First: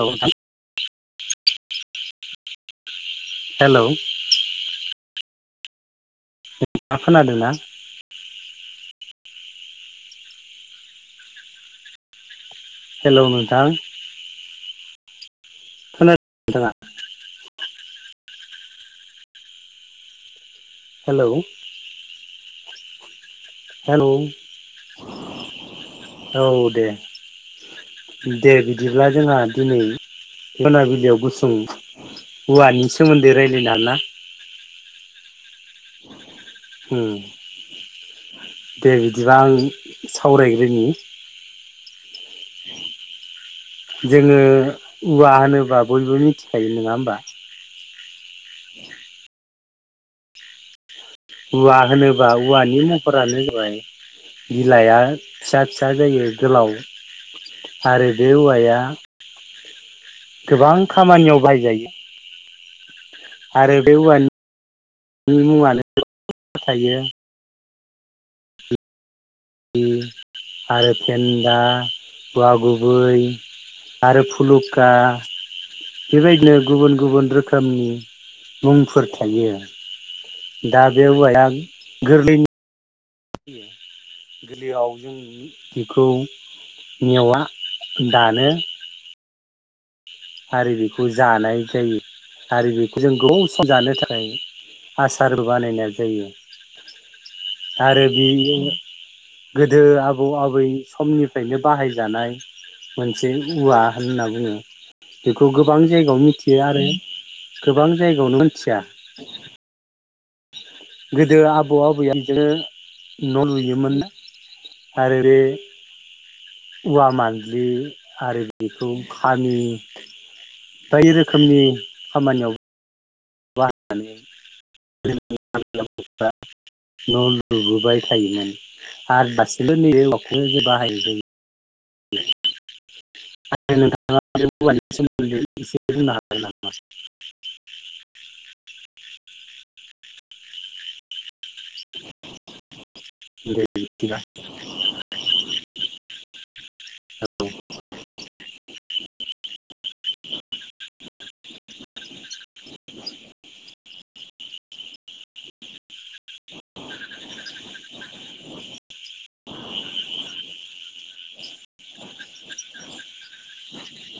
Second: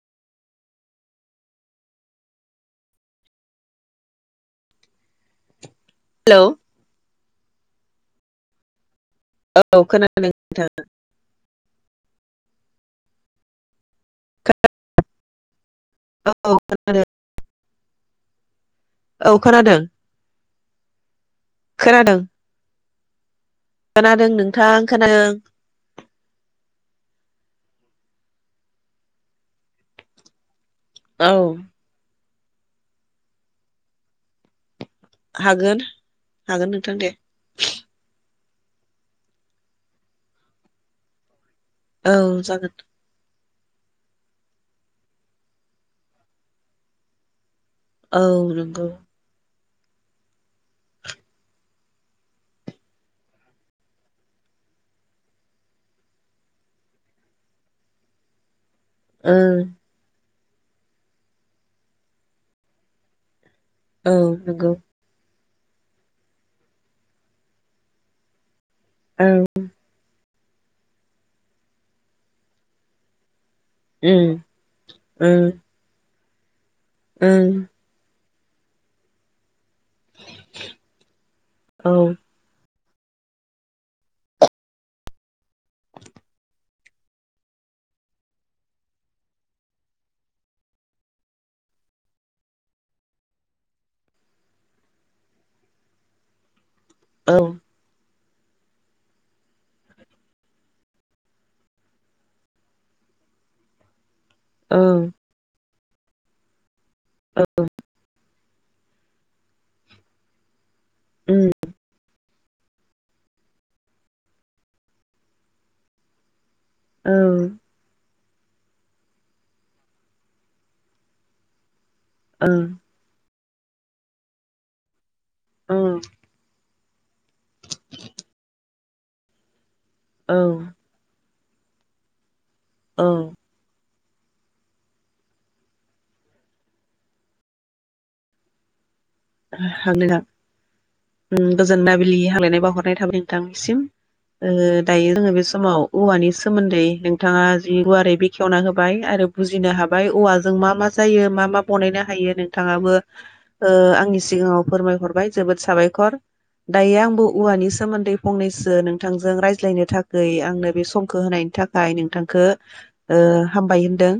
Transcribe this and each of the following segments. औ नोंथां। Hello hello मा खोनादों ना? [inaudible] औ खोनादों नोंथां। हेलौ नोंथां। औ खोनादों औ खोनादों। हेलौ। खोनादों हेलौ खोनादों नोंथां खोनादों। औ दे दे बिदिब्ला जोंहा दिनै मोनाबिलियाव औ गुसुं औवानि सोमोन्दै रायलायना [unintelligible] ना हागोन। हागोन नोंथां उम दे। दे बिदिबा आं सावरायग्रोनि औ जागोन। जोङो उवा होनोबा बयबो मिथिखायो नोङा होमबा औ नोंगौ। उवा होनोबा उवानि महरानो जाबाय बिलाइया फिसा फिसा जायो गोलाव आरो बे औवाया ओ। गोबां खामानियाव बाहायजायो। औ नोंगौ। मुवानो [unintelligible] थायो औ ओम। आरो फेन्दा उवा गुबै। आरो उम फुलुखा उम बेबायदिनो। गुबुन गुबुन उम रोखोमनि मुंफोर थायो। दा बे उवाया औ गोरलैनि गोरलैयाव जों बिखौ मेवआ दानो आरो बेखौ जानाय जायो आरो बेखौ जों गोबाव सम जानो थाखाय आसारबो बानायनाय जायो। औ आरो बेबायदिनो गोदो आबौ आबै समनिफ्रायनो बाहायजानाय मोनसे उवा होनना बुङो। औ बेखौ गोब गोबां जायगायाव मिथियो आरो गोबां जायगायावनो मिथि थिया गोदो उम आबौ -आबैआ न' लुयोमोन आरो बे उवा औ मानजि आरो बेखौ खामि बायदि रोखोमनि खामानियाव बा [unintelligible] औ औ न' लुबोबाय थायोमोन आरो बास बे ल जबा हायो जों द [inaudible] नोंथां। [inaudible] हागोनदा गोजोन दाबिलि हांग्लायनाय बावहरनाय थाबाय दे नोंथांनिसिम बिदिबा दायो जोङो बे समाव औवानि सोमोन्दै दै नोंथाङा जि गुवारै बे -खेवना होबाय आरो बुजिनो हाबाय औवाजों मा -मा जायो मा- मा बनायनो हायो नोंथाङाबो आंनि सिगाङाव फोरमायहरबाय जोबोद साबायखर दायो आंबो औवानि सोमोन्दै फंनैसो नोंथांजों रायज्लायनो थाखै आंनो बे समखौ होनायनि थाखाय नोंथां -खो हामबाय होनदों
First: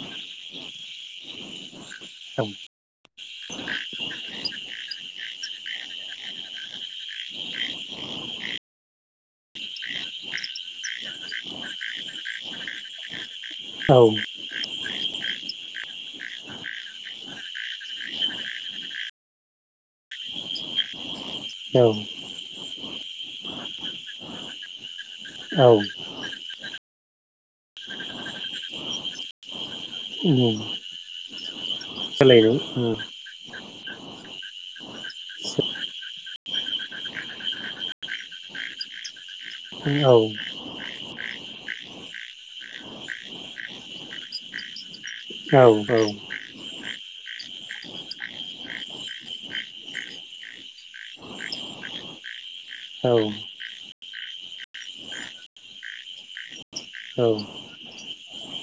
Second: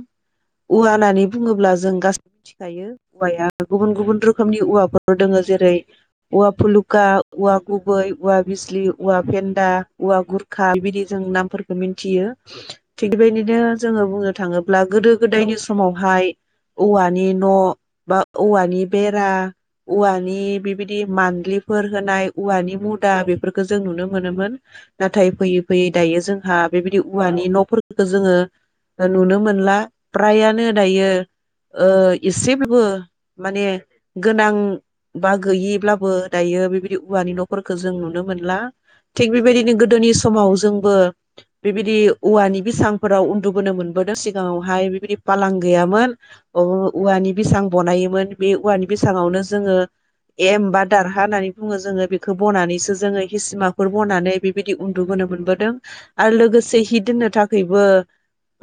औवा होननानै बुङोब्ला जों गासैबो औ मिथिखायो औवाया गुबुन -गुबुन रोखोमनि औवाफोर दोङो जेरै औवा फुलुखा, औवा गुबै, औवा बिजलि, औवा फेन्दा, औवा गुरखा बिबायदि जों नामफोरखौ मिथियो थिग बेबायदिनो बिदिनो औ जोङो बुंनो थाङोब्ला गोदो -गोदायनि समावहाय औवानि न' बा औवानि बेरा औवानि बिबायदि औ मान्लिफोर होनाय औवानि मु -दा बेफोरखौो जों नुनो मोनोमोन नाथाय फैयै- औ फैयै दायो जोंहा बेबायदि औवानि न'फोरखौथो जोङो नुनो मोनला। उम फ्रायआनो दायो ओ सोलायदों एसेबो उम माने गोनां बा गैयिब्लाबो दायो बेबायदि औवानि न'फोरखौ जों नुनो मोनला। थिग बेबायदिनो औ गोदोनि समाव जोंबो बेबायदि औवानि बिसांफोराव उन्दुबोनो मोनबोदों सिगाङावहाय बिदि फालां औ गैयामोन ओ औवानि बिसांं बनायोमोन बे औवानि बिसाङावनो जोङो एम बा दारहा होन्नानै बुङो जोङो बेखौ बनानैसो औ जोङो हिसिमाफोर बनानै बेबायदि उन्दुबोनो मोनबोदों आरो लोगोसे हि दोन्नो थाखैबो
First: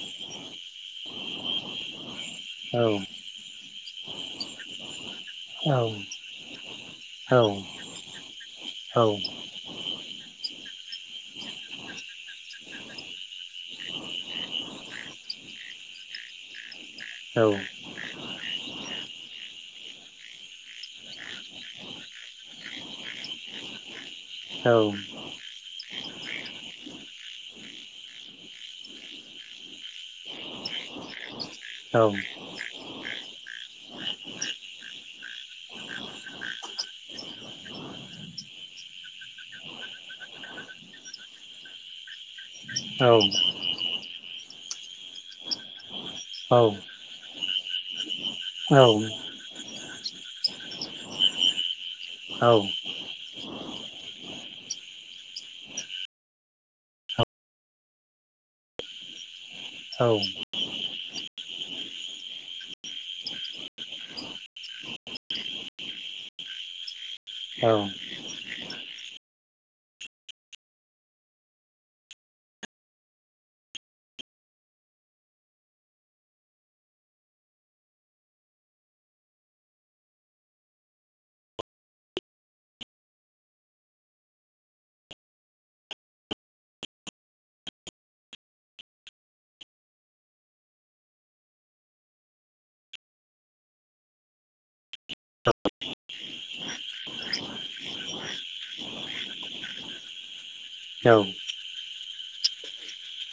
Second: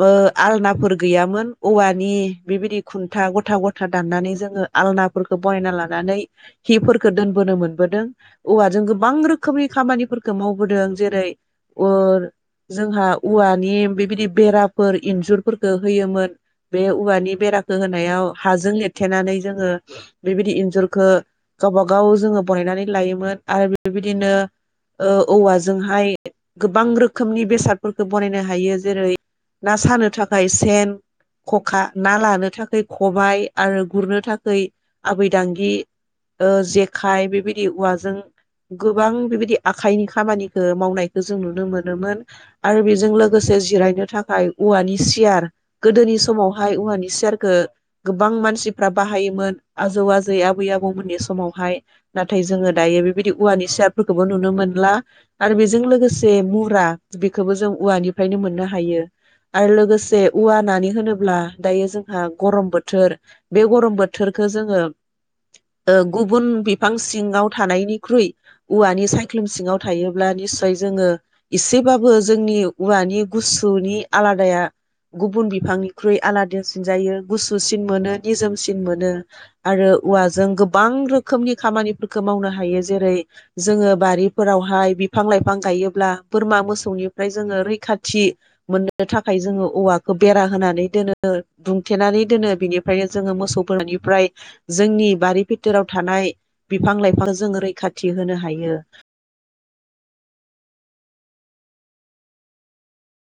ओ आलनाफोर गैयामोन औवानि बिबायदि खुन्था गथा गथ था दान्नानै जोङो आलना फोरखो बनायना लानानै हिफोरखौ दोनबोनो मोनबोदों औवाजों औ गोबां रोखोमनि खामानिफोर खो मावबोदों जेरै अर जोंहा औवानि बेबायदि बेराफोर इन्जुरफोरखो होयोमोन बे औवानि औ बेराखौ होनायाव हाजों लितथेनानै जोंङो बेबायदि इन्जुरखो गावब गाव जोङो बानायनानै लायोमोन आरो बेबायदिनो औ ओ औवाजोंहाय गोबां रोखोमनि बेसादफोरखौ बनायनो हायो जेरै ना सानो थाखाय सेन, ख'खा ना लानो थाखै खबाइ आरो गुरनो थाखै आबैदांगि ओ जेखाइ बेबायदि औवाजों गोबां बेबायदि आखाइनि खामानिखो मावनायखो जों नुनो मोनोमोन आरो औ बेजों लोगोसे जिरायनो थाखाय औवानि सियार गोदोनि औ समावहाय औवानि सियारखो गोबां औ मानसिफ्रा बाहायोमोन आजौ आजै आबै आबौमोननि समावहाय नाथाय औ जोङो दायो बेबायदि औवानि सियारफोरखौबो नुनो मोनला आरो बेजों लोगोसे मुरा बेखौबो जों औवानिफ्रायनो मोन्नो हायो आरो लोगोसे औवा होन्नानै होनोब्ला दायो जोंहा गरम बोथोर बे गरम बोथोर खो जोङो ओ गुबुन बिफां सिङाव औ थानायनिख्रुइ औवानि सायख्लुम सिङाव थायोब्ला निसय जोङो एसेबाबो जोंनि औवानि गुसुनि आलादाया गुबुन बिफांनिख्रुइ आलादासिन जायो गुसुसिन मोनो निजोमसिन मोनो आरो औवाजों गोबां रोखोमनि खामानिफोरखौ मावनो हायो जेरै जोङो बारिफोरावहाय बिफां लाइफां गायोब्ला बोरमा मोसौनिफ्राय जोङो रैखाथि मोन्नो थाखाय जोङो औवाखौ बेरा होनानै दोनो दुमथेनानै दोनो बेनिफ्रायनो जोङो मोसौ बोरमानि ओमफ्राय जोंनि बारि भिथोराव थानाय बिफां-लाइफां जोंङो रैखाथि होनो हायो औ